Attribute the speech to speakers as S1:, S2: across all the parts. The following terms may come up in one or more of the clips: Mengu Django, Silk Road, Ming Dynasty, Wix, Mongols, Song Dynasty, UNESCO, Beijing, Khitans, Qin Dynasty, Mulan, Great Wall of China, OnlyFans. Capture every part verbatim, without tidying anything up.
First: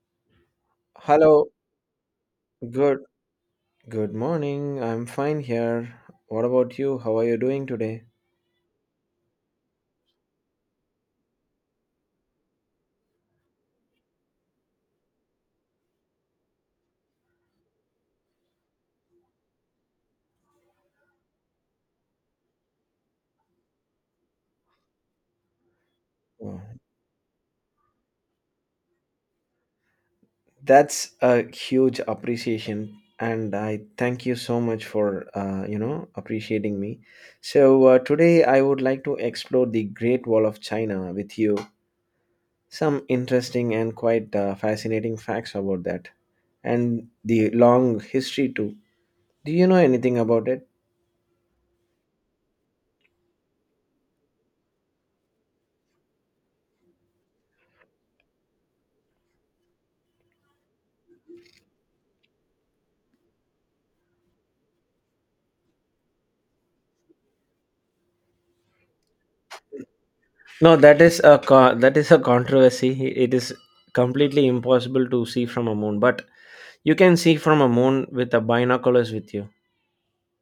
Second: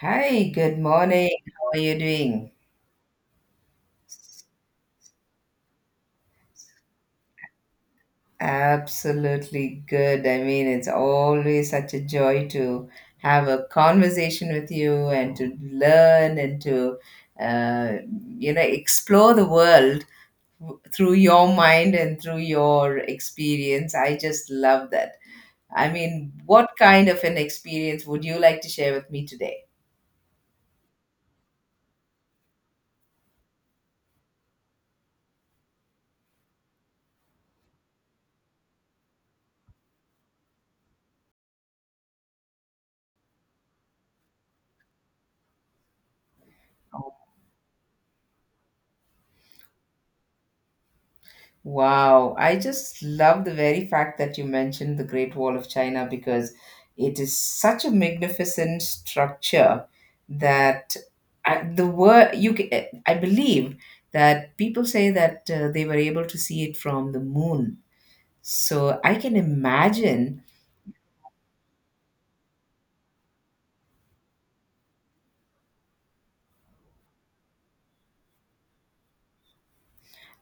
S1: Hi, good morning.
S2: Hello,
S1: How are you doing?
S2: good good morning. I'm fine here. What about you? How are you doing today?
S1: Absolutely good. I mean, it's always such a joy to have a conversation with you and to learn and to, uh, you know, explore the world w- through your mind and through your experience. I just love that. I mean,
S2: Wow.
S1: what kind of an experience would you like to share with me today?
S2: That's a huge appreciation, and I thank you so much for uh, you know appreciating me. So uh, today I would like to explore the Great Wall of China with you. Some interesting and quite uh, fascinating facts about that, and the long history too. Do you know anything about it?
S1: Wow, I just love the very fact that you mentioned the Great Wall of China because it is such a magnificent structure that I, the word you ca- I believe that people say that uh, they were able to see it from the moon. So I can imagine.
S2: No, that is a co- that is a controversy. It is completely impossible to see from a moon, but you can see from a moon with a binoculars with you.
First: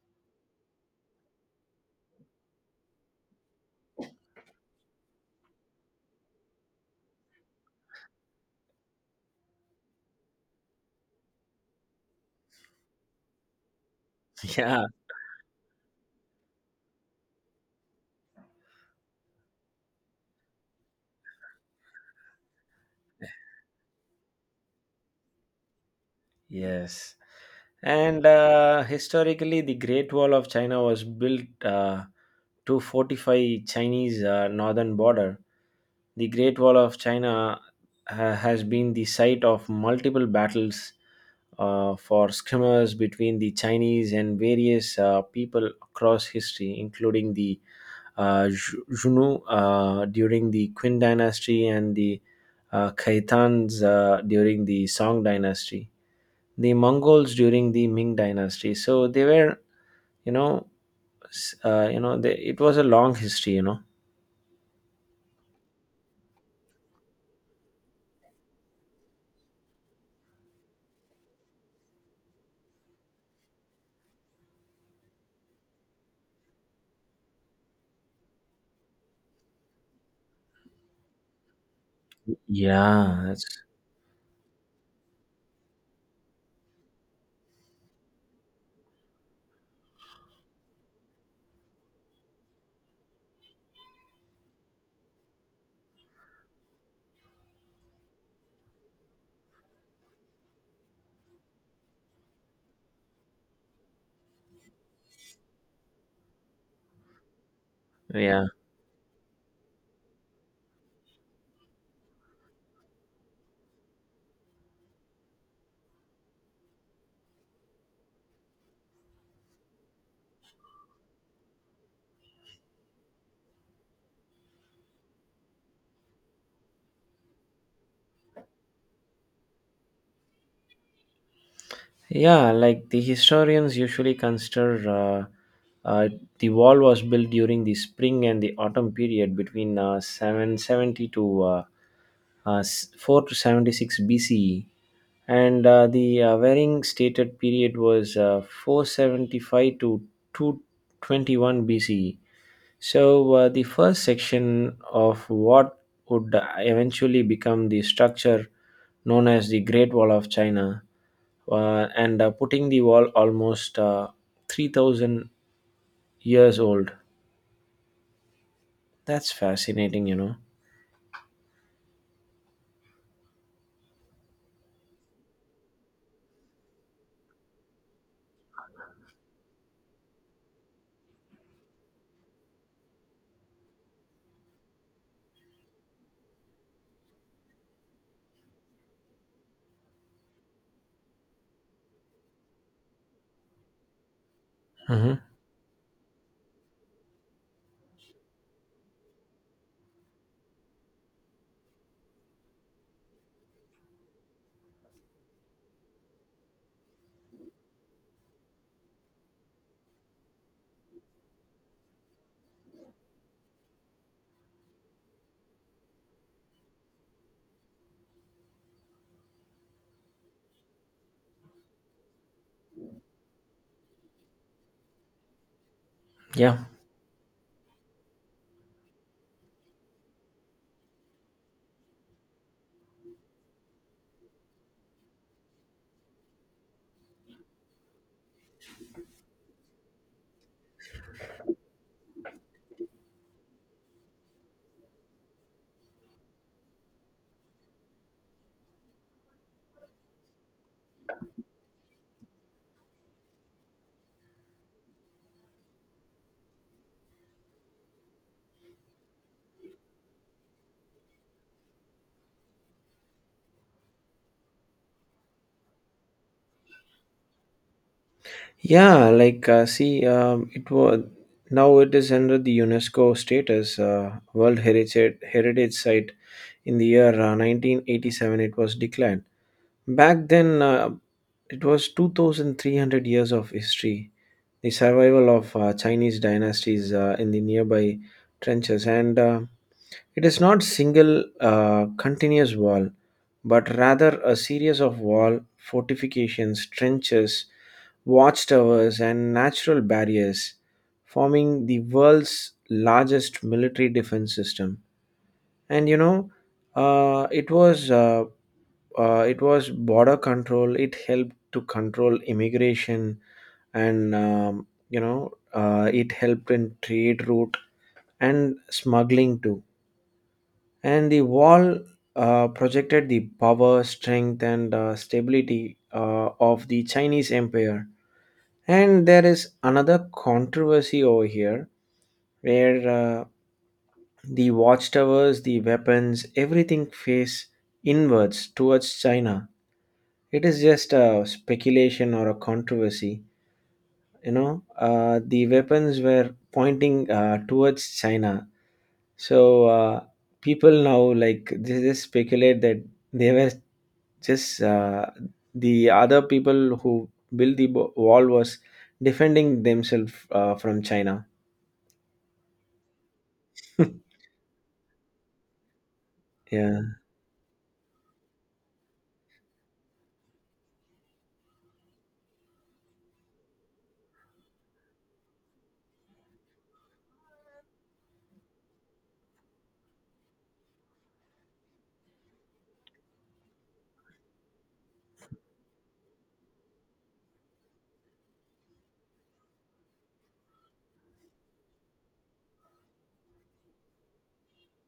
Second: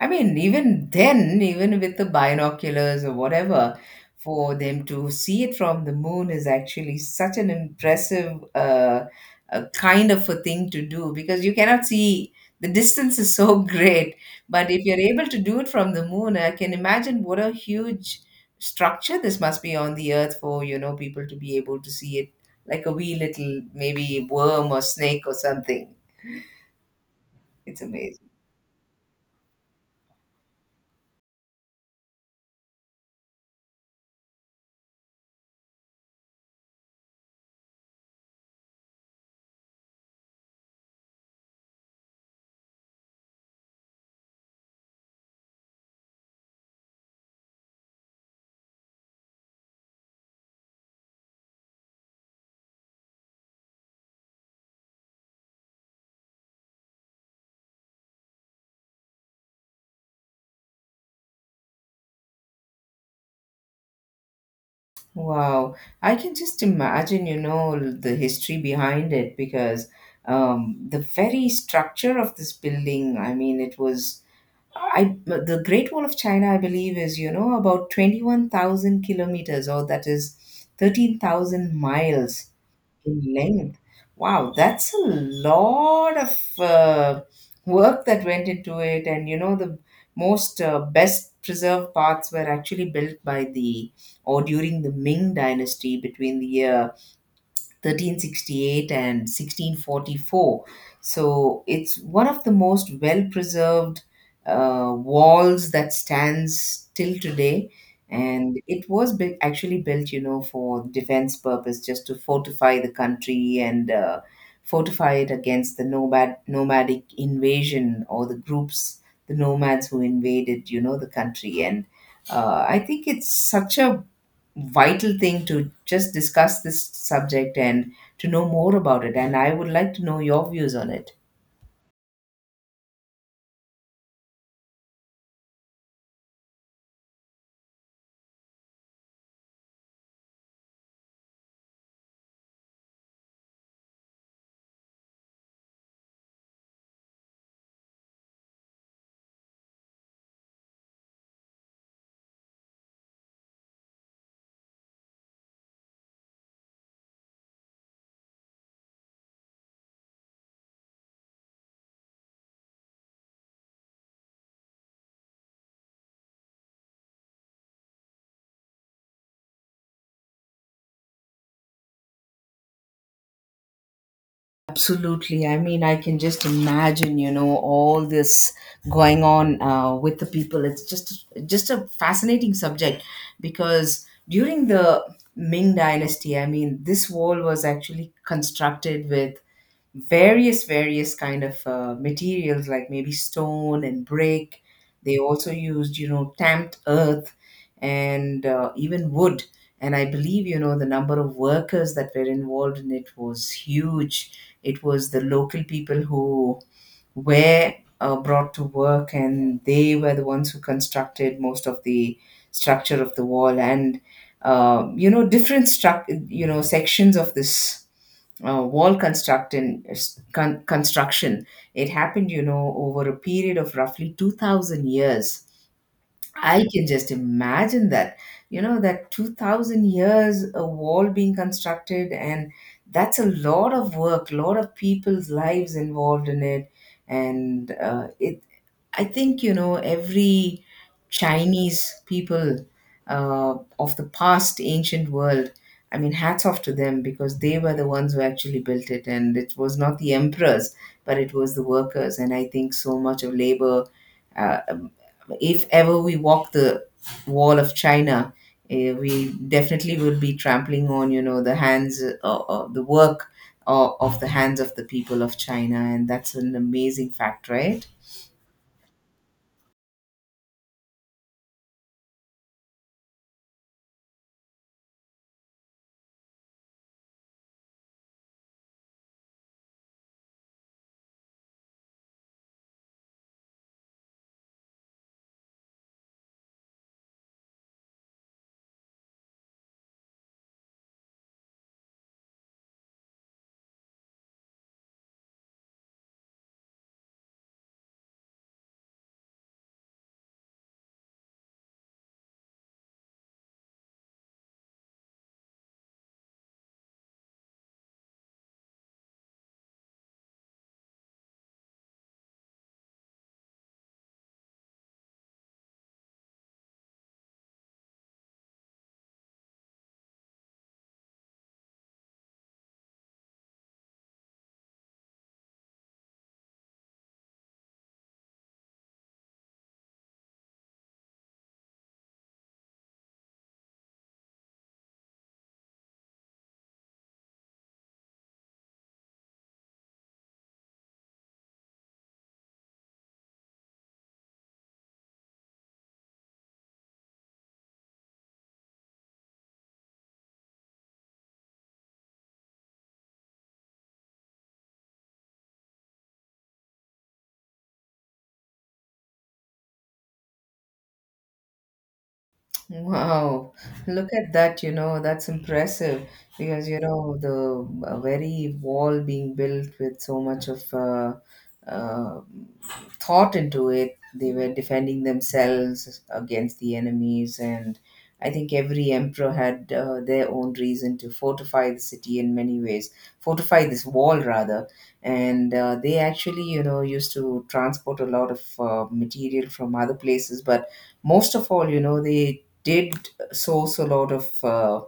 S1: I mean, even then, even with the binoculars or whatever, for them to see it from the moon is actually such an impressive uh, uh, kind of a thing to do because you cannot see, the distance is so great. But if
S2: Yeah.
S1: you're able to do it from the moon, I can imagine what a huge structure this must be on the earth for you know people to be able to see it like a wee little maybe worm or snake or something.
S2: Yes.
S1: It's
S2: And
S1: amazing.
S2: uh, historically, the Great Wall of China was built uh, to fortify Chinese uh, northern border. The Great Wall of China ha- has been the site of multiple battles uh, for skirmishes between the Chinese and various uh, people across history, including the uh, Ju- Junu uh, during the Qin Dynasty and the uh, Khitans uh, during the Song Dynasty, the Mongols during the Ming Dynasty. So they were, you know, s- uh, you know, they, it was a long history, you know.
S1: Wow, I can just imagine, you know, the history behind it because um, the very structure of this building, I mean, it was, I, the Great Wall of China, I believe, is, you know, about twenty-one thousand kilometers, or that is thirteen thousand miles
S2: Yeah,
S1: in
S2: that's,
S1: length. Wow, that's a lot of uh, work that went into it. And you know, the most uh, best preserved parts were actually built by the, or during the Ming Dynasty between the year thirteen sixty-eight and sixteen forty-four. So it's one of the most well preserved uh, walls that stands till today.
S2: yeah.
S1: And it was built, actually built, you know, for defense purpose, just to fortify the country and uh, fortify it against the nomad, nomadic invasion or the groups, the nomads who invaded, you know, the country. And uh, I think it's such a vital thing to just discuss this subject and to know more about it. And I would like to know your views on it.
S2: Yeah, like the historians usually consider uh, uh, the wall was built during the spring and the autumn period between uh, seven seventy to uh, uh, s- four to seventy-six B C E, and uh, the uh, Waring stated period was uh, four seventy-five to two twenty-one B C E. So, uh, the first section of what would eventually become the structure known as the Great Wall of China, uh, and uh, putting the wall almost uh, three thousand years old. That's fascinating, you know.
S1: Absolutely. I mean, I can just imagine, you know, all this going on uh, with the people. It's just just a fascinating subject because during the Ming Dynasty, I mean, this wall was actually constructed with various various kind of uh, materials like maybe stone and brick. They
S2: Hmm.
S1: also used, you know, stamped earth and uh, even wood. And I believe, you know, the number of workers that were involved in it was huge. It was the local people who were uh, brought to work, and they were the ones who constructed most of the structure of the wall. And uh, you know, different struct you know, sections of this uh, wall construction con- construction, it happened, you know, over a period of roughly two thousand years.
S2: Yeah.
S1: I can just imagine that, you know, that two thousand years a wall being constructed, and that's a lot of work, lot of people's lives involved in it. And uh, it I think, you know, every Chinese people uh, of the past ancient world. I mean, hats off to them because they were the ones who actually built it, and it was not the emperors, but it was the workers. And I think so much of labor. Uh, um, if ever we walk the wall of China, eh, we definitely will be trampling on, you know, the hands uh, or the work of, of the hands of the people of China, and that's an amazing fact, right?
S2: Yeah, like uh, see, um, it was now it is under the UNESCO status, uh, World Heritage Heritage Site. In the year uh, nineteen eighty-seven, it was declared. Back then, uh, it was two thousand three hundred years of history, the survival of uh, Chinese dynasties uh, in the nearby trenches. And uh, it is not single uh, continuous wall, but rather a series of wall fortifications, trenches, watchtowers, and natural barriers, forming the world's largest military defense system. And you know, uh, it was uh, uh, it was border control. It helped to control immigration, and um, you know uh, it helped in trade route and smuggling too. And the wall uh, projected the power, strength, and uh, stability uh, of the Chinese empire. And there is another controversy over here, where uh, the watchtowers, the weapons, everything face inwards towards China. It is just a speculation or a controversy. You know, uh, the weapons were pointing uh, towards China. So uh, people now, like, they just speculate that they were just uh, the other people who built the bo- wall was defending themselves uh, from China.
S1: Wow, look at that, you know, that's impressive because, you
S2: Yeah.
S1: know, the uh, very wall being built with so much of uh, uh, thought into it. They were defending themselves against the enemies, and I think every emperor had uh, their own reason to fortify the city in many ways, fortify this wall rather. And uh, they actually, you know, used to transport a lot of uh, material from other places, but most of all, you know, they did source a lot of uh,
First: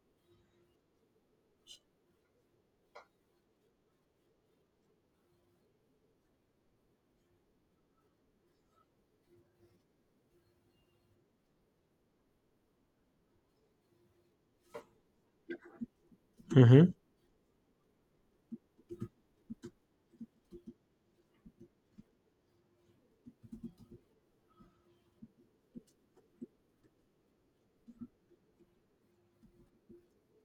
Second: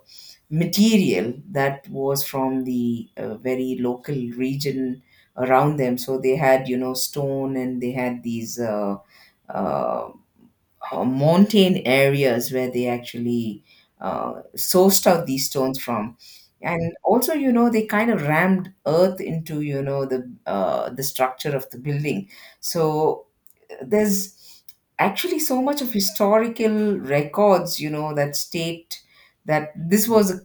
S1: material that was from the uh, very local region around them. So they had, you know, stone, and they had these uh, uh, uh, mountain areas where they actually uh, sourced out these stones from. And
S2: Hmm.
S1: also, you know, they kind of rammed earth into, you know, the uh, the structure of the building. So there's actually so much of historical records, you know, that state that this was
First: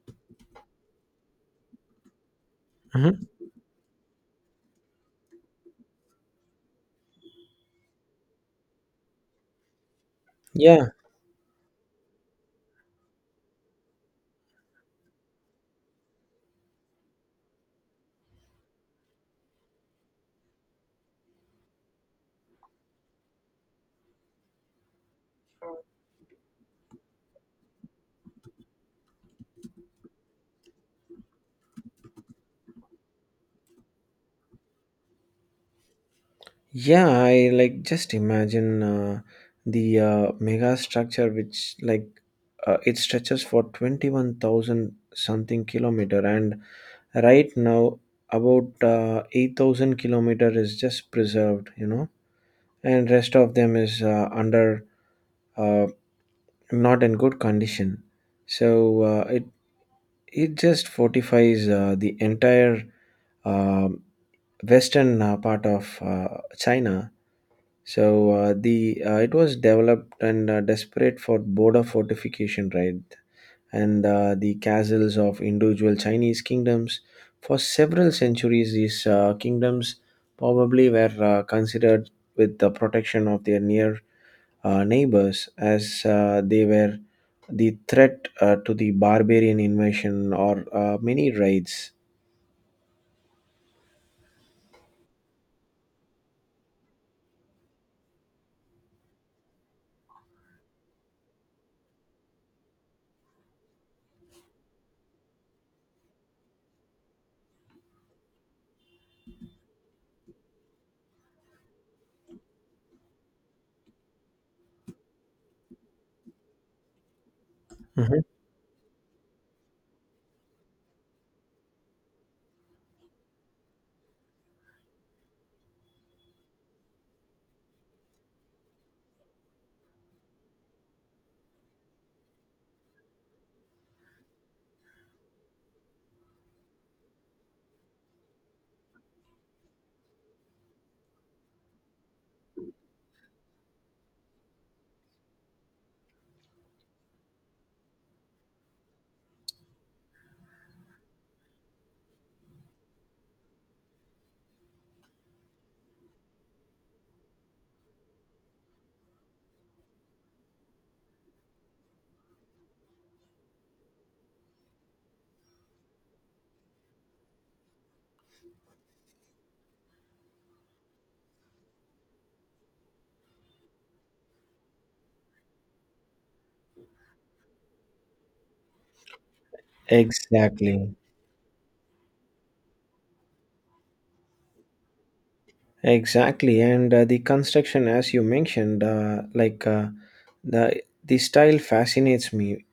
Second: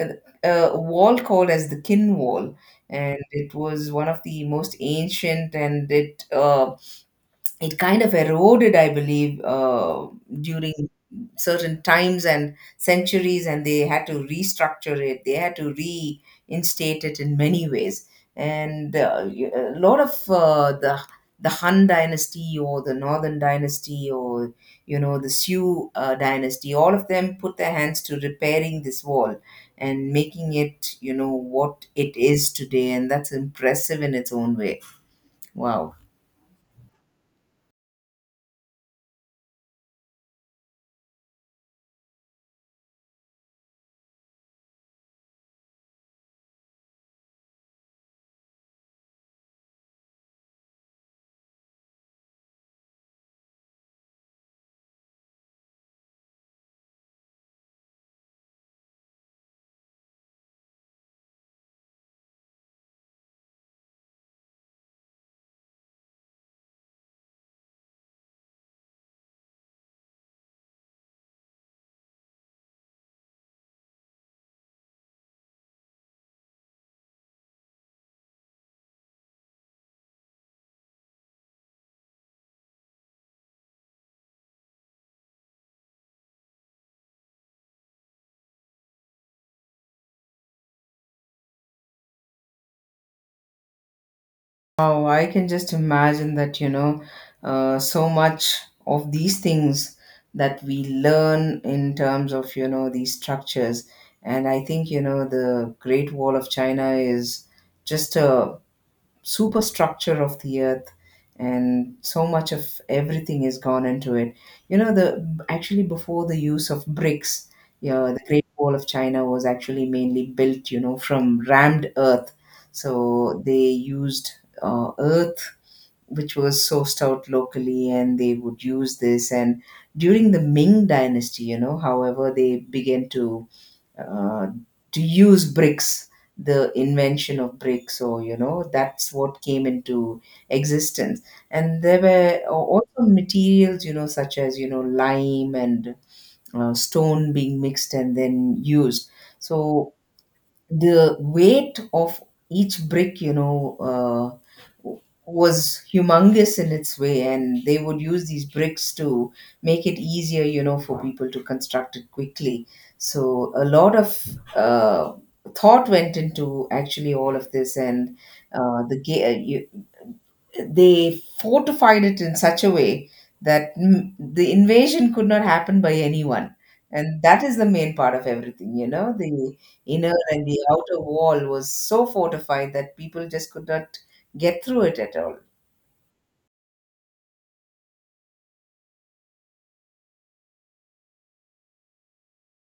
S1: a, a wall called as the Kin Wall, and
S2: Hmm.
S1: it was one of the most ancient, and it uh, it kind of eroded, I believe, uh, during
S2: Yeah.
S1: certain times and centuries, and they had to restructure it. They had to reinstate it in many ways. And uh, y- a lot of uh, the the Han dynasty or the Northern dynasty or, you know, the Sui uh, dynasty, all of them put their hands to repairing this wall and making it, you know, what it is today, and that's impressive in its own way. Wow.
S2: Yeah. I like just imagine uh, the uh, mega structure, which, like, Uh, it stretches for twenty-one thousand something kilometer, and right now about uh, eight thousand kilometer is just preserved, you know, and rest of them is uh, under, uh, not in good condition. So uh, it it just fortifies uh, the entire um western uh, part of uh, China. So uh, the uh, it was developed and uh, desperate for border fortification, right? And uh, the castles of individual Chinese kingdoms. For several centuries, these uh, kingdoms probably were uh, considered with the protection of their near uh, neighbors, as uh, they were the threat uh, to the barbarian invasion or uh, many raids.
S1: Wow, I can just imagine that, you know, uh, so much of these things that we learn in terms of, you know, these structures. And I think, you know, the Great Wall of China is just a superstructure of the earth, and so much of everything is gone into it. You know, the, actually before the use of bricks, yeah,
S2: Mhm.
S1: the Great Wall of China was actually mainly built, you know, from rammed earth. So they used uh, earth which was sourced out locally, and they would use this. And during the Ming Dynasty, you know, however, they began to uh, to use bricks. The invention of bricks, or, you know, that's what came into existence. And there were a- also materials, you know, such as, you know, lime and uh, stone being mixed and then used. So the weight of each brick, you know, uh, w- was humongous in its way, and they would use these bricks to make it easier, you know, for people to construct it quickly. So a lot of uh, thought went into actually all of this. And uh, the ga- uh, you, they fortified it in such a way that mm, the invasion could not happen by anyone. And that is the main part of everything, you know. The inner and the
S2: Exactly.
S1: outer wall was so fortified that people just could not get through it at all.
S2: Exactly, and uh, the construction, as you mentioned, uh, like, uh, the the style fascinates me.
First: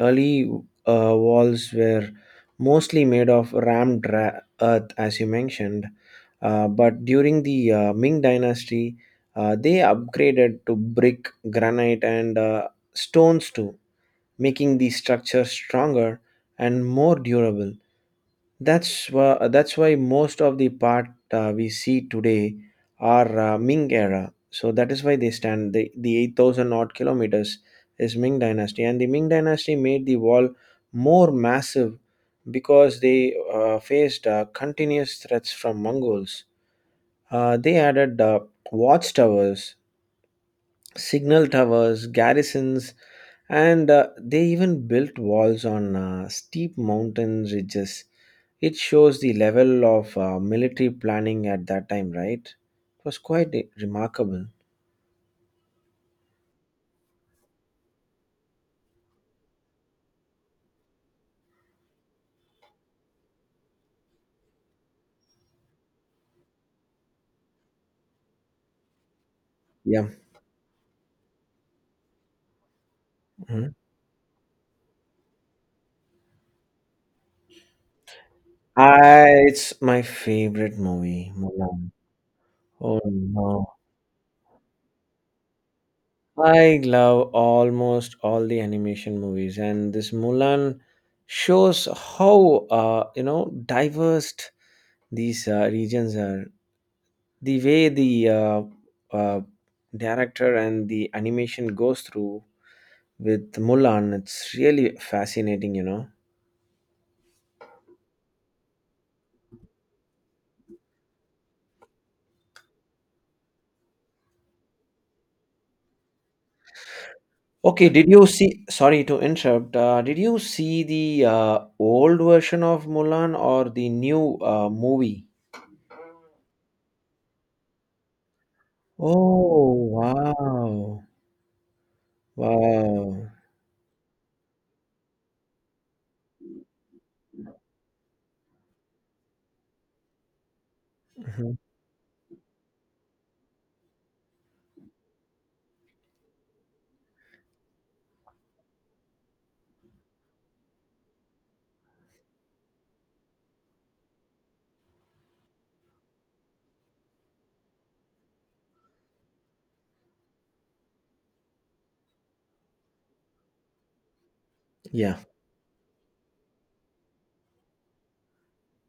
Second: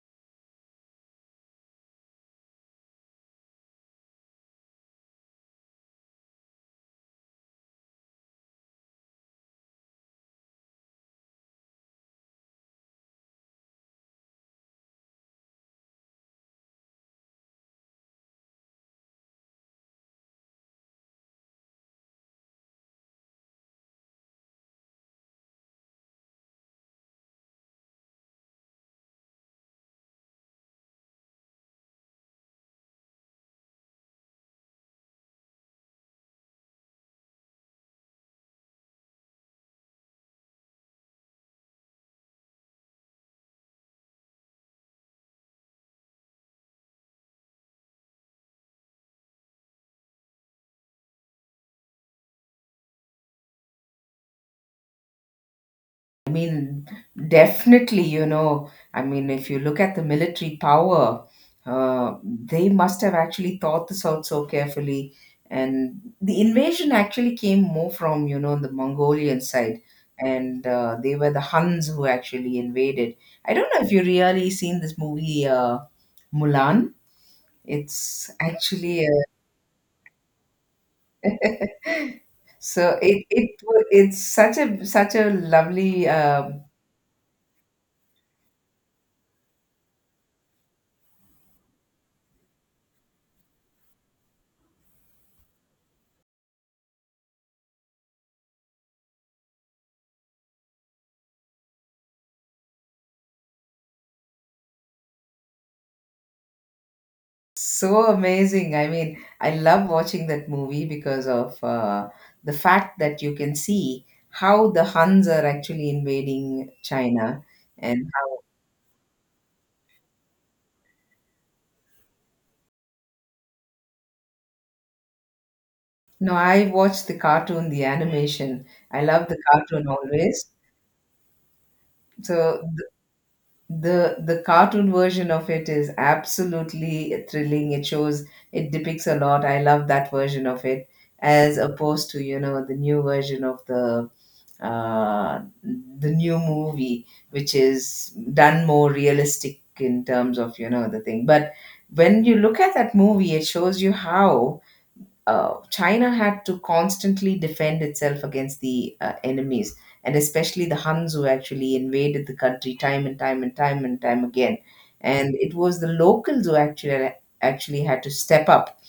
S2: Early uh, walls were mostly made of rammed ra- earth, as you mentioned, uh, but during the uh, Ming Dynasty, uh, they upgraded to brick, granite, and uh, stones too, making the structure stronger and more durable. That's why, that's why most of the part uh, we see today are uh, Ming era. So that is why they stand, the, the eight thousand odd kilometers is Ming dynasty. And the Ming dynasty made the wall more massive because they uh, faced uh, continuous threats from Mongols. Uh, they added uh, watchtowers, signal towers, garrisons, and uh, they even built walls on uh, steep mountain ridges. It shows the level of uh, military planning at that time, right? It was quite i- remarkable.
S1: I mean, definitely, you know, I mean, if you look at the military power, uh, they must have actually thought this out so carefully. And the invasion actually came more from, you know, the Mongolian side.
S2: Yeah.
S1: And uh, they were the Huns who actually invaded. I don't
S2: Mhm.
S1: know if you really seen this movie, uh, Mulan. It's actually
S2: I, it's my favorite movie, Mulan.
S1: a, so
S2: Oh
S1: it, it
S2: no.
S1: wa- it's such a such a lovely uh,
S2: I love almost all the animation movies, and this Mulan shows how, uh, you know diverse these uh, regions are. The way the uh, uh, director and the animation goes through with Mulan, it's really fascinating. You know.
S1: So amazing. I mean, I love watching that movie because of uh, the fact that you can see how the Huns are actually invading China.
S2: Okay,
S1: And
S2: did you see? Sorry to interrupt. Uh, did you see the uh, old version of Mulan or the new uh, movie?
S1: no, I watched the cartoon, the animation. I love the
S2: Oh,
S1: cartoon always.
S2: wow.
S1: So th-
S2: Wow.
S1: the the cartoon version of it is absolutely thrilling. It shows, it depicts a lot. I love that version of it as
S2: Mhm.
S1: opposed to, you know, the new version of the uh, the new movie, which is done more realistic in terms of, you know, the thing. But when you look at that movie, it shows you how uh, China had to constantly defend itself against the uh, enemies, and especially the Huns who actually invaded the country time and time and time and time again.
S2: Yeah,
S1: And it was the locals who actually actually had to step up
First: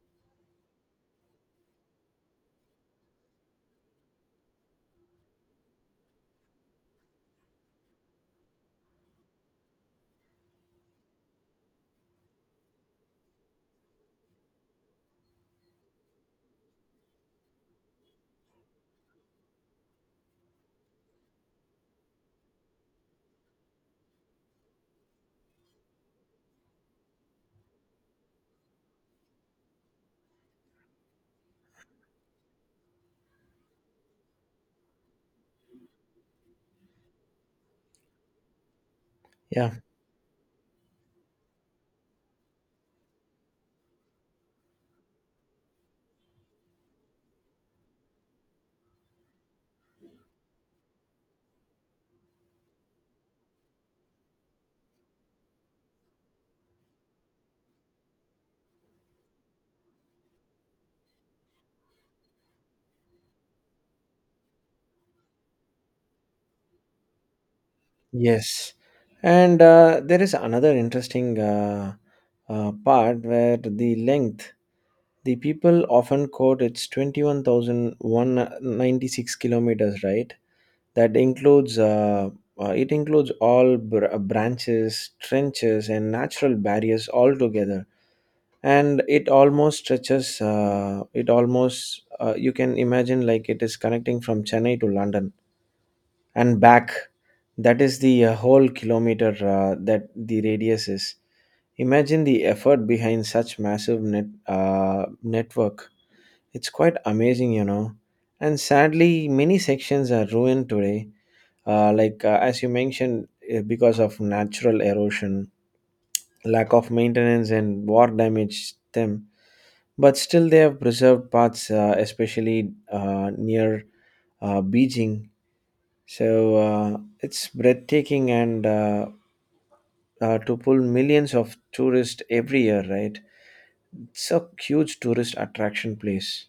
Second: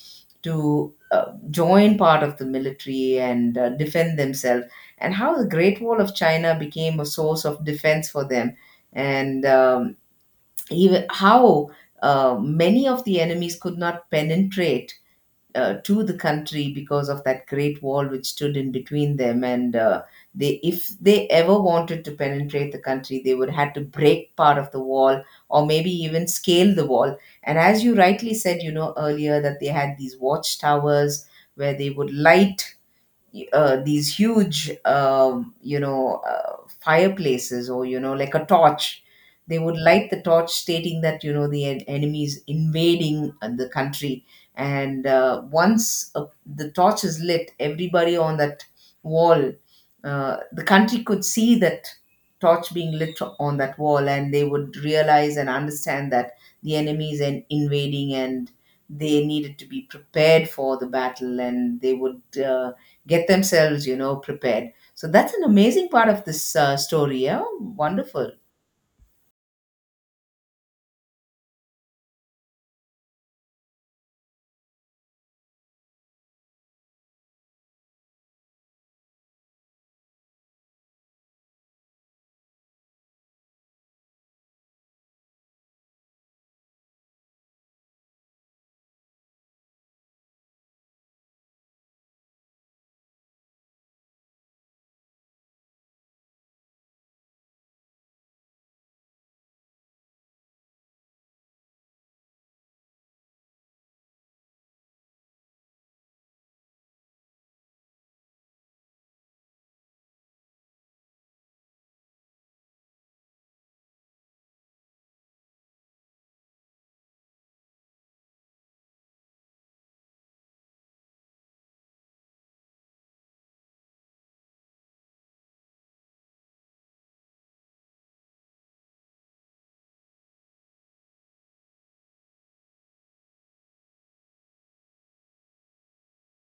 S1: to uh, join part of the military and uh, defend themselves, and how the Great Wall of China became a source of defense for them. And um, even how uh, many of the enemies could not penetrate uh, to the country because of that great wall which stood in between them. And uh, they, if they ever wanted to penetrate the country, they would had to break part of the wall or maybe even scale the wall. And as you rightly said, you know, earlier, that they had these watchtowers where they would light uh, these huge um, you know, uh, fireplaces or, you know, like a torch. They
S2: yeah,
S1: would light the torch stating that, you know, the en- enemy is invading uh, the country. And uh, once uh, the torch is lit, everybody on that wall, uh, the country, could see that torch being lit on that wall, and they would realize and understand that the enemy is in- invading, and they needed to be prepared for the battle, and they would uh, get themselves, you know, prepared. So that's an amazing part of this uh, story. Yeah, wonderful.
S2: yes. And uh, there is another interesting uh, uh, part where the length, the people often quote it's twenty-one thousand one hundred ninety-six kilometers, right? That includes, uh, uh, it includes all br- uh, branches, trenches, and natural barriers all together. And it almost stretches uh, it almost, uh, you can imagine, like, it is connecting from Chennai to London and back. That is the uh, whole kilometer uh, that the radius is. Imagine the effort behind such massive net uh, network. It's quite amazing you know And sadly, many sections are ruined today, uh, like, uh, as you mentioned, uh, because of natural erosion, lack of maintenance, and war damaged them. But still, they have preserved parts, uh, especially uh, near uh, Beijing. So uh, it's breathtaking, and uh, uh, to pull millions of tourists every year, right? It's a huge tourist attraction place.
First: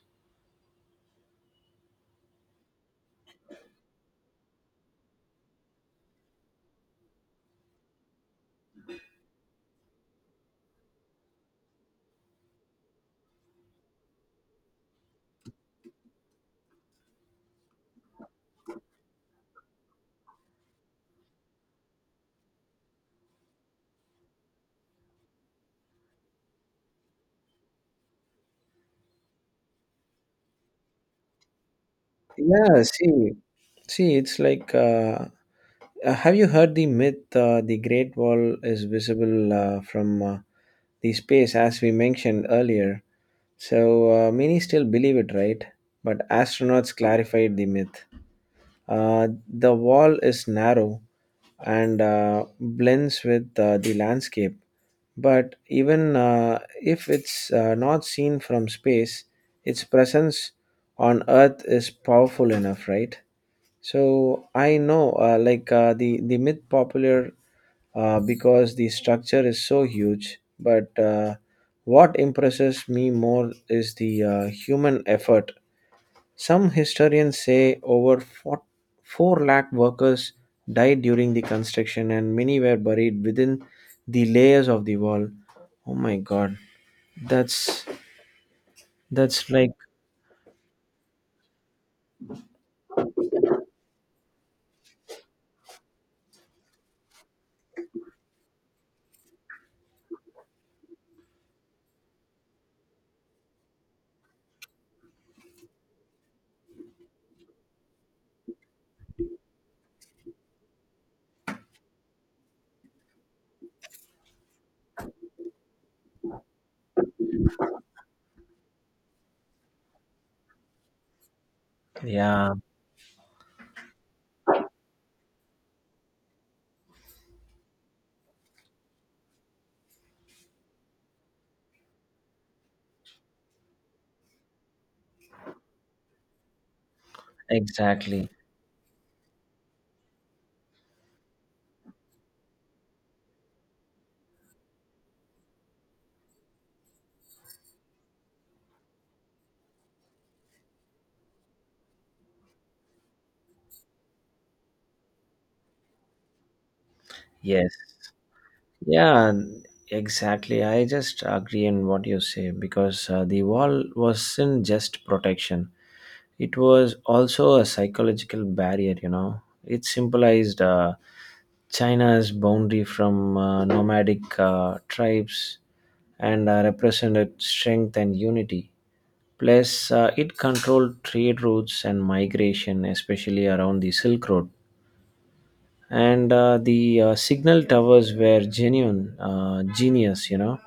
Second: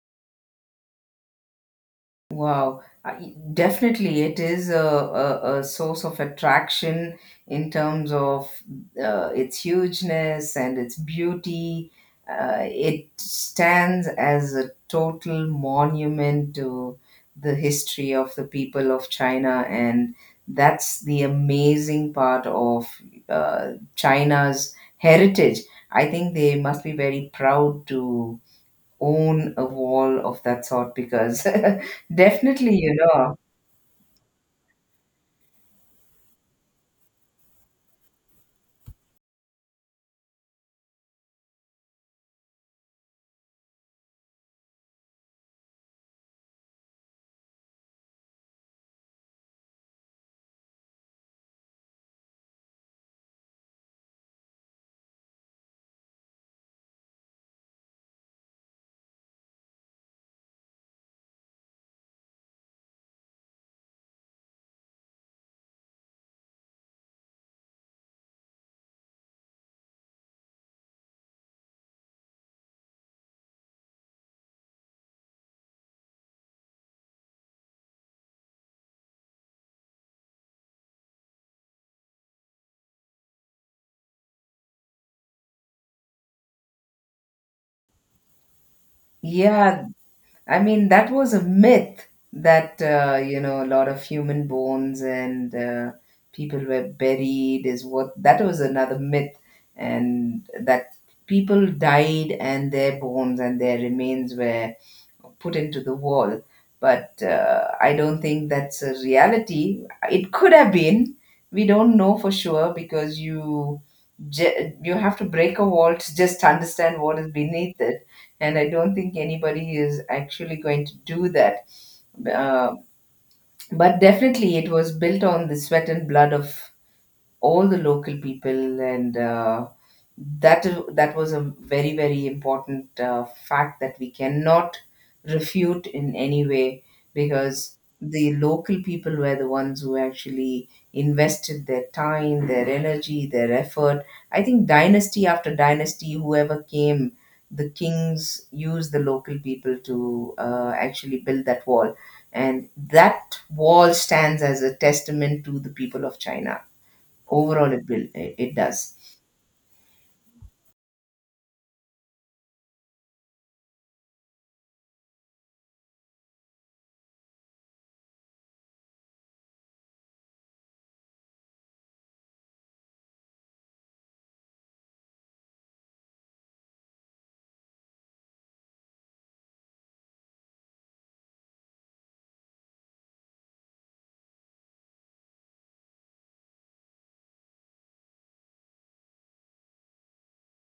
S1: Wow, I definitely, it is a, a, a source of attraction in terms of uh, its hugeness and its beauty. Uh, it stands as a total monument to the history of the people of China, and that's the amazing part of uh, China's heritage. I think they must be very proud to own a wall of that sort because definitely,
S2: Yeah,
S1: you know.
S2: see, see, it's like, uh, uh, have you heard the myth? Uh, the Great Wall is visible uh, from uh, the space, as we mentioned earlier. So uh, many still believe it, right? But astronauts clarified the myth. Uh, the wall is narrow and uh, blends with uh, the landscape. But even uh, if it's uh, not seen from space, its presence on Earth is powerful enough, right? So I know, uh, like, uh, the the myth popular uh, because the structure is so huge. But uh, what impresses me more is the uh, human effort. Some historians say over four, four lakh workers died during the construction, and many were buried within the layers of the wall. Oh my god. That's, that's like
S1: Yeah, I mean, that was a myth that, uh, you know, a lot of human bones and uh, people were buried, is what that was another myth. And that people died and their bones and their remains were put into the wall. But uh, I don't think that's a reality. It could have been. We don't know for sure because you ju- you have to break a wall to just understand what is beneath it. And I don't think anybody is actually going to do that.
S2: yeah,
S1: Uh, but definitely, it was built on the sweat and blood of all the local people, and uh, that is that was a very, very important uh, fact that we cannot refute in any way, because
S2: exactly.
S1: the local people were the ones who actually invested their time, their energy, their effort. I think dynasty after dynasty, whoever came, the kings used the local people to uh, actually build that wall, and that wall stands as a testament to the people of China overall.
S2: Yes.
S1: It will it it does.
S2: Yeah, exactly. I just agree in what you say because uh, the wall wasn't just protection. It was also a psychological barrier, you know. It symbolized uh, China's boundary from uh, nomadic uh, tribes and uh, represented strength and unity. Plus, uh, it controlled trade routes and migration, especially around the Silk Road. And uh, the uh, signal towers were genuine, uh, genius, you know.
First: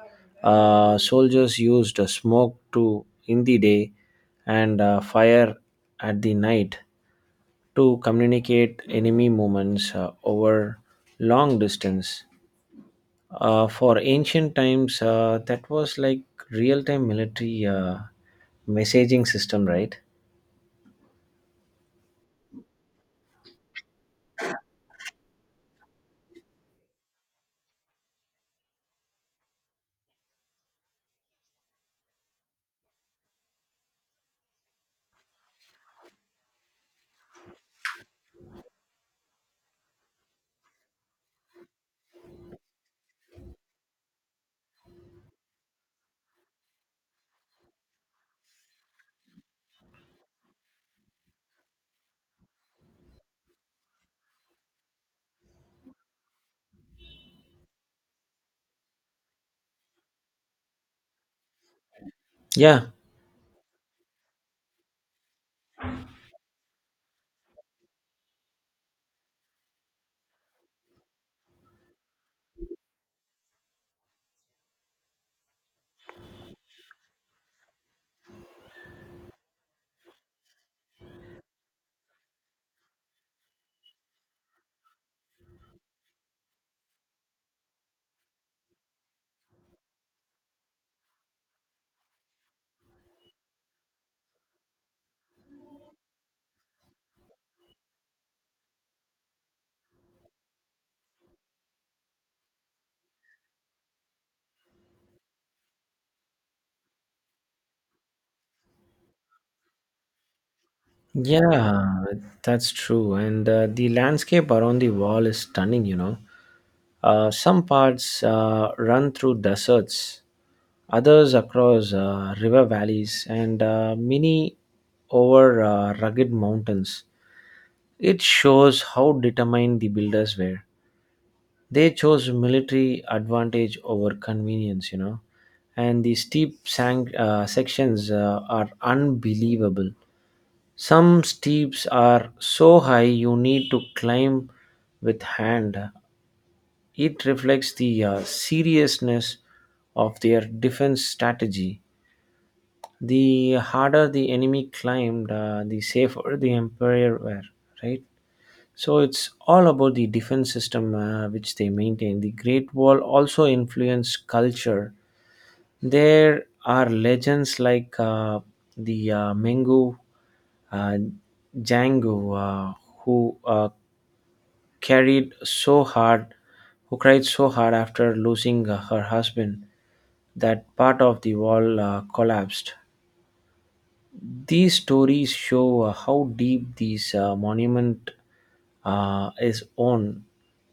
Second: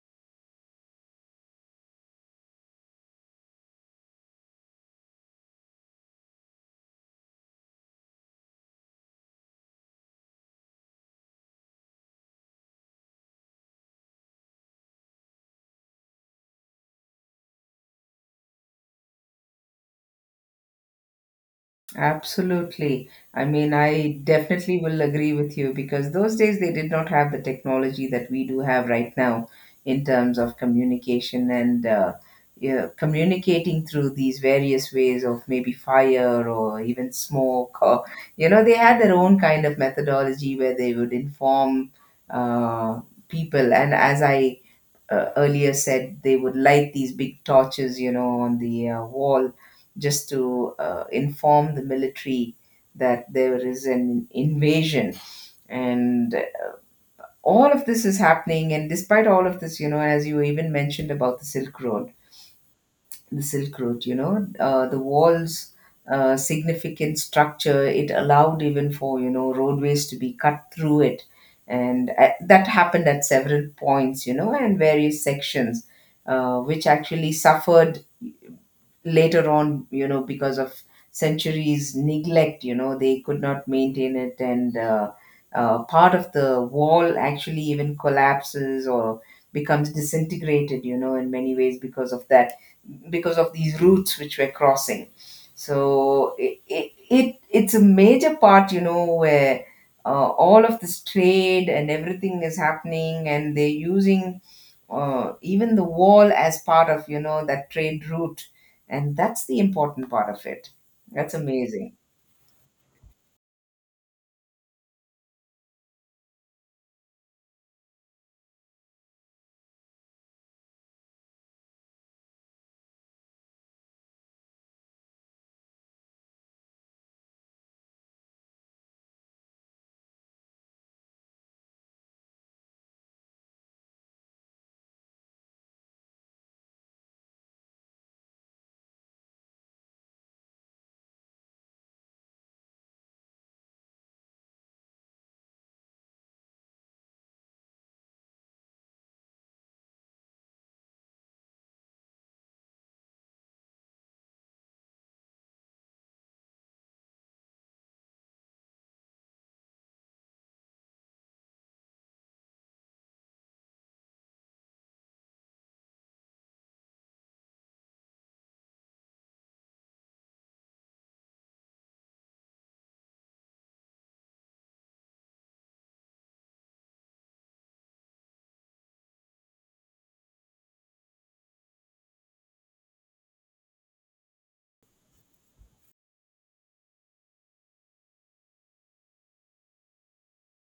S2: Uh, soldiers used uh, smoke to in the day, and uh, fire at the night to communicate enemy movements uh, over long distance. Uh, for ancient times, uh, that was like real time military uh, messaging system, right?
S1: Absolutely. I mean, I definitely will agree with you because those days they did not have the technology that we do have right now in terms of communication, and uh, you know, communicating through these various ways of maybe fire or even smoke, or you know, they had their own kind of methodology where they would inform uh, people. And as I uh, earlier said, they would light these big torches, you know, on the uh, wall just to uh, inform the military that there is an invasion. And all of this is happening. And despite all of this, you know, as you even mentioned about the Silk Road,
S2: Yeah,
S1: the Silk Route, you know, uh, the wall's uh, significant structure, it allowed even for, you know, roadways to be cut through it. And uh, that happened at several points, you know, and various sections, uh, which actually suffered later on, you know, because of centuries' neglect. You know, they could not maintain it, and uh, uh, part of the wall actually even collapses or becomes disintegrated, you know, in many ways because of that, because of these routes which we're crossing. So it, it, it it's a major part, you know, where uh, all of this trade and everything is happening, and they're using uh, even the wall as part of, you know, that trade route. And that's the important part of it. That's amazing.
S2: yeah, that's true. And uh, the landscape around the wall is stunning, you know. Uh, some parts uh, run through deserts, others across uh, river valleys, and uh, many over uh, rugged mountains. It shows how determined the builders were. They chose military advantage over convenience, you know. And the steep sank, uh, sections uh, are unbelievable. Some steeps are so high you need to climb with hand. It reflects the uh, seriousness of their defense strategy. The harder the enemy climbed, uh, the safer the empire were, right? So it's all about the defense system uh, which they maintain. The Great Wall also influenced culture. There are legends like uh, the uh, Mengu uh, Django, uh, who uh, carried so hard, who cried so hard after losing uh, her husband, that part of the wall uh, collapsed. These stories show uh, how deep this uh, monument uh, is on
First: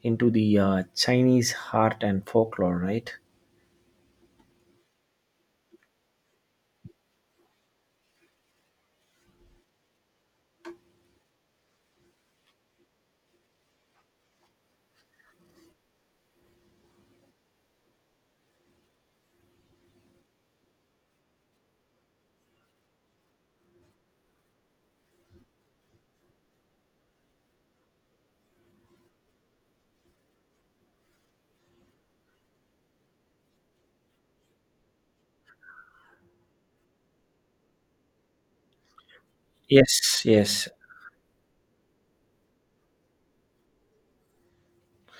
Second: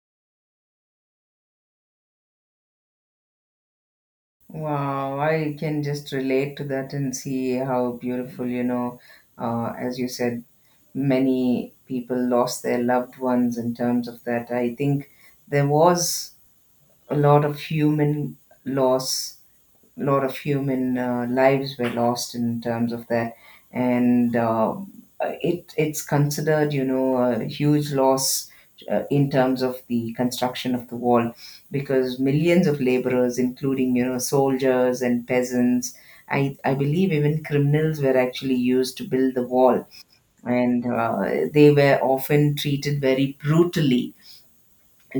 S2: into the uh, Chinese heart and folklore, right?
S1: Wow, I can just relate to that and see how beautiful, you know, uh, as you said, many people lost their loved ones in terms of that. I think there was a lot of human loss, a lot of human uh, lives were lost in terms of that, and uh, it it's considered, you know, a huge loss uh, in terms of the construction of the wall, because millions of laborers, including you know, soldiers and peasants. I, I believe even criminals were actually used to build the wall,
S2: Yes, yes,
S1: and uh, they were often treated very brutally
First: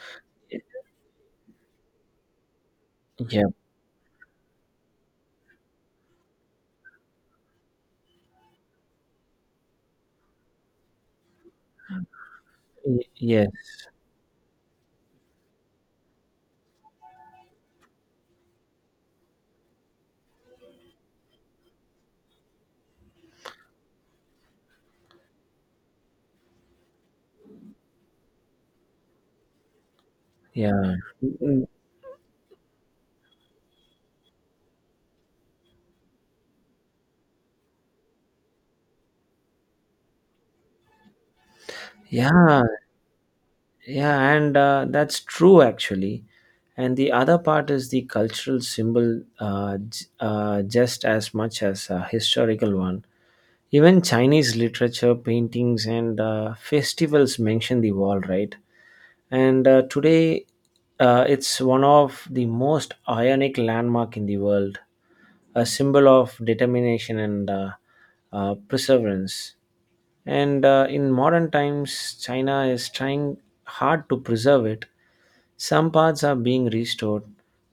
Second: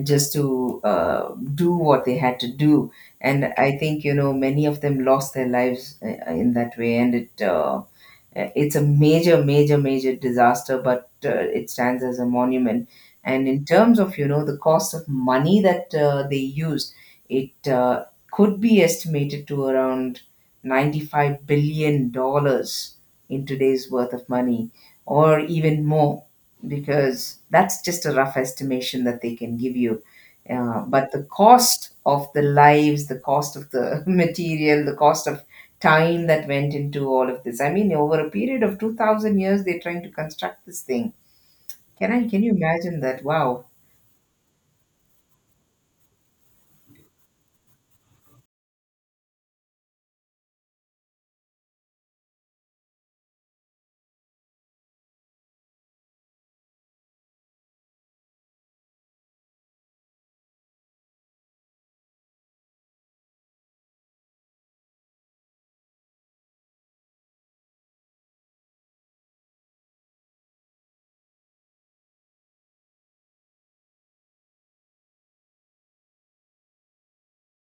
S1: just to uh, do what they had to do. And
S2: yeah,
S1: I think, you know, many of them lost their lives uh, in that way. And it, uh, uh, It's a major, major, major disaster, but uh, it stands as a monument.
S2: y-
S1: And in
S2: yes,
S1: terms of, you know, the cost of money that uh, they used, it uh, could be estimated to around ninety-five billion dollars in today's worth of money, or even more, because that's just a rough estimation that they can give you. Uh,
S2: yeah,
S1: but the
S2: mm,
S1: cost of the lives, the cost of the material, the cost of time that went into all of this. I mean, over a period of two thousand years, they're trying to construct this thing. Can I, can you
S2: yeah,
S1: imagine that? Wow.
S2: yeah, and uh, that's true actually. And the other part is the cultural symbol, uh, j- uh, just as much as a historical one. Even Chinese literature, paintings, and uh, festivals mention the wall, right? And uh, today, uh, it's one of the most iconic landmark in the world, a symbol of determination and uh, uh, perseverance. And uh, in modern times, China is trying hard to preserve it. Some parts are being restored,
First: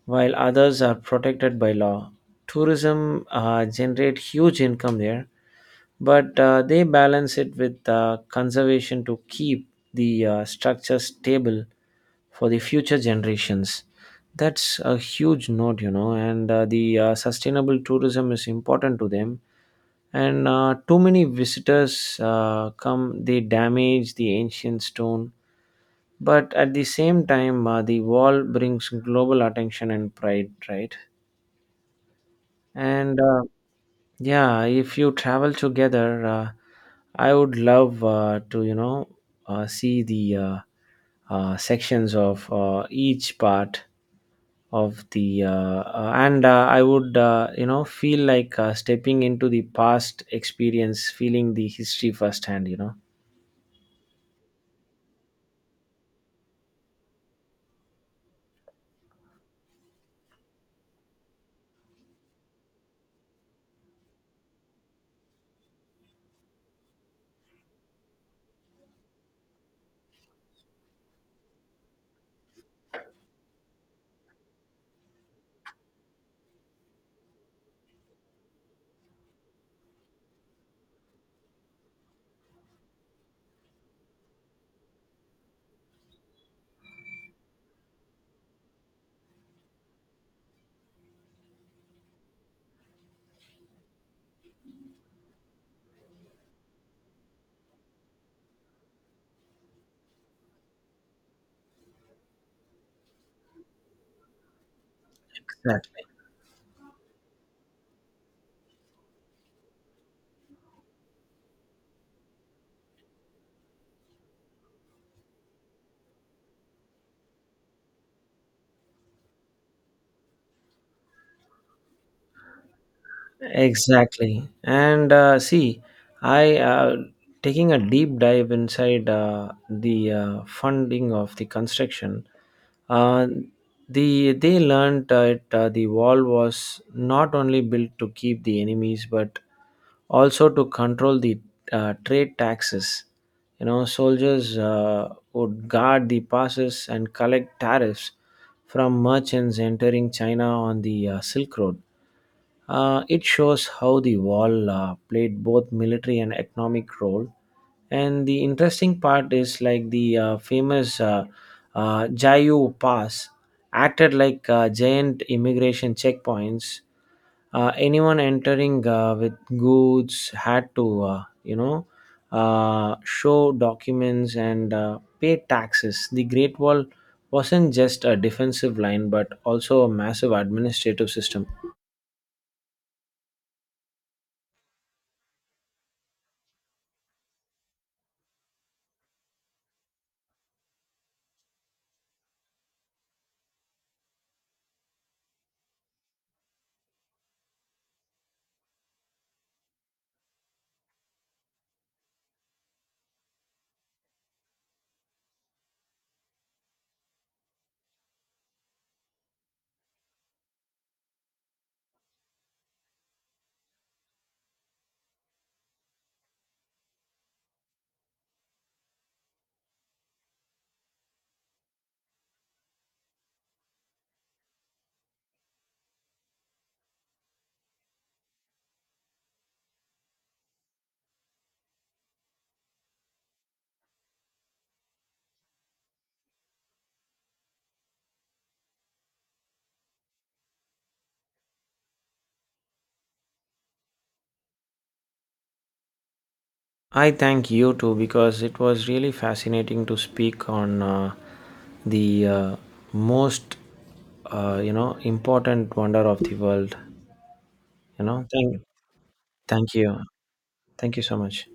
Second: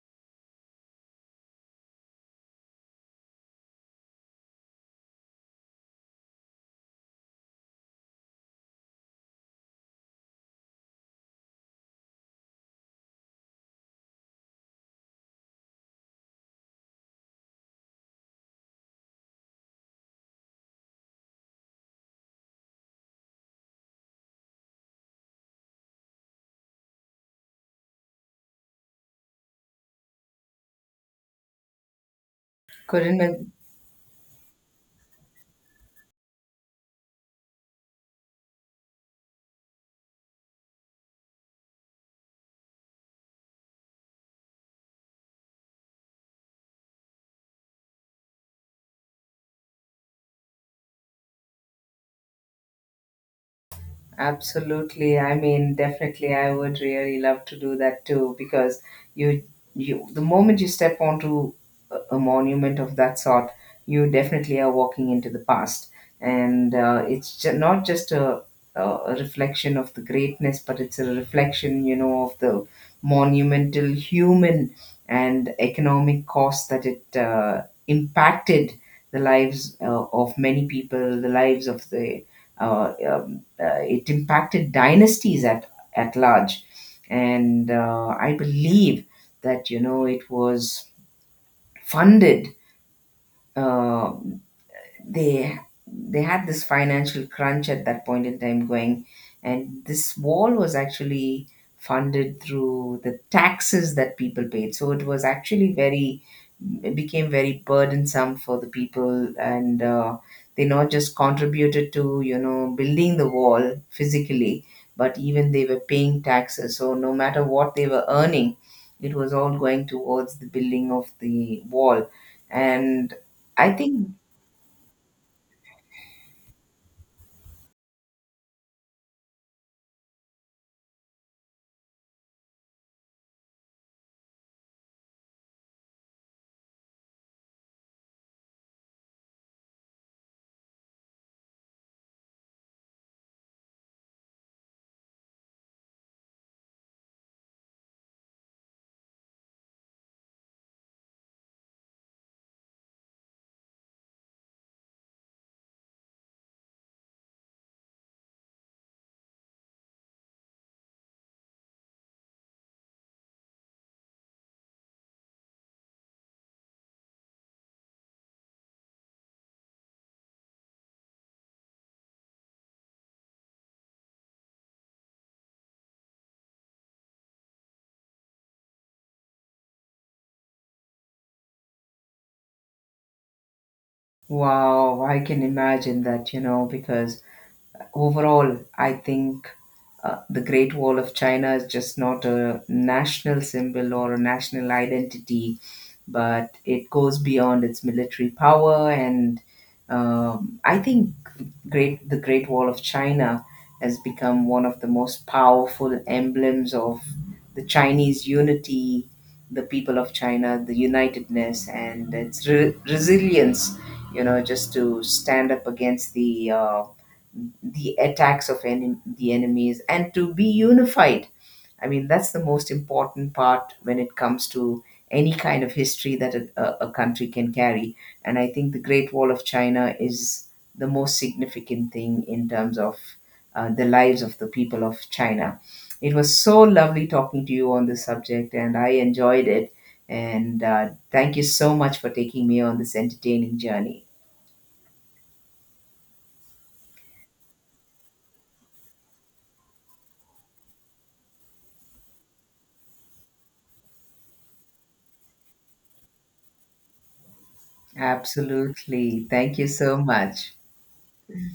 S2: while others are protected by law. Tourism uh, generate huge income there, but uh, they balance it with uh, conservation to keep the uh, structure stable for the future generations. That's a huge note you know And uh, the uh, sustainable tourism is important to them. And uh, too many visitors uh, come, they damage the ancient stone. But at the same time, uh, the wall brings global attention and pride, right? And uh,
S1: Couldn't.
S2: yeah, if you travel together, uh, I would love uh, to, you know, uh, see the uh, uh, sections of uh, each part of the, uh, uh, and uh, I would, uh, you know, feel like uh, stepping into the past experience, feeling the history firsthand, you know.
S1: Absolutely. I mean, definitely, I would really love to do that too, because you, you, the moment you step onto a, a monument of that sort, you definitely are walking into the past, and uh, it's ju- not just a, a reflection of the greatness, but it's a reflection, you know, of the monumental human and economic cost that it uh, impacted the lives uh, of many people, the lives of the uh, um, uh, it impacted dynasties at at large. And uh, I believe that, you know, it was funded uh, they they had this financial crunch at that point in time going, and this wall was actually funded through the taxes that people paid. So it was actually
S2: Exactly.
S1: very, it became very burdensome for the people, and uh, they not just contributed to, you know, building the wall physically, but even they were paying taxes. So no matter what they were earning, it was all going towards the building of the wall. And I think,
S2: Exactly. And uh, see, I uh, taking a deep dive inside uh, the uh, funding of the construction. Uh, the they learned that uh, the wall was not only built to keep the enemies, but also to control the uh, trade taxes. You know, soldiers uh, would guard the passes and collect tariffs from merchants entering China on the uh, Silk Road. Uh, it shows how the wall uh, played both military and economic role. And the interesting part is like the uh, famous uh, uh, Jayu Pass acted like uh, giant immigration checkpoints. Uh, anyone entering uh, with goods had to, uh, you know, uh, show documents and uh, pay taxes. The Great Wall wasn't just a defensive line, but also a massive administrative system.
S1: wow, I can imagine that, you know, because overall, I think uh, the Great Wall of China is just not a national symbol or a national identity, but it goes beyond its military power. And um, I think great the Great Wall of China has become one of the most powerful emblems of the Chinese unity, the people of China, the unitedness, and its re- resilience, you know, just to stand up against the uh, the attacks of en- the enemies, and to be unified. I mean, that's the most important part when it comes to any kind of history that a, a a country can carry. And I think the Great Wall of China is the most significant thing in terms of uh, the lives of the people of China. It was so lovely talking to you on this subject, and I enjoyed it. And uh, thank you so much for taking me on this entertaining journey.
S2: I thank you too because it was really fascinating to speak on uh, the uh, most uh, you know important wonder of the world. You know, thank
S1: Absolutely. Thank you
S2: thank
S1: so
S2: you,
S1: much.
S2: thank you so much.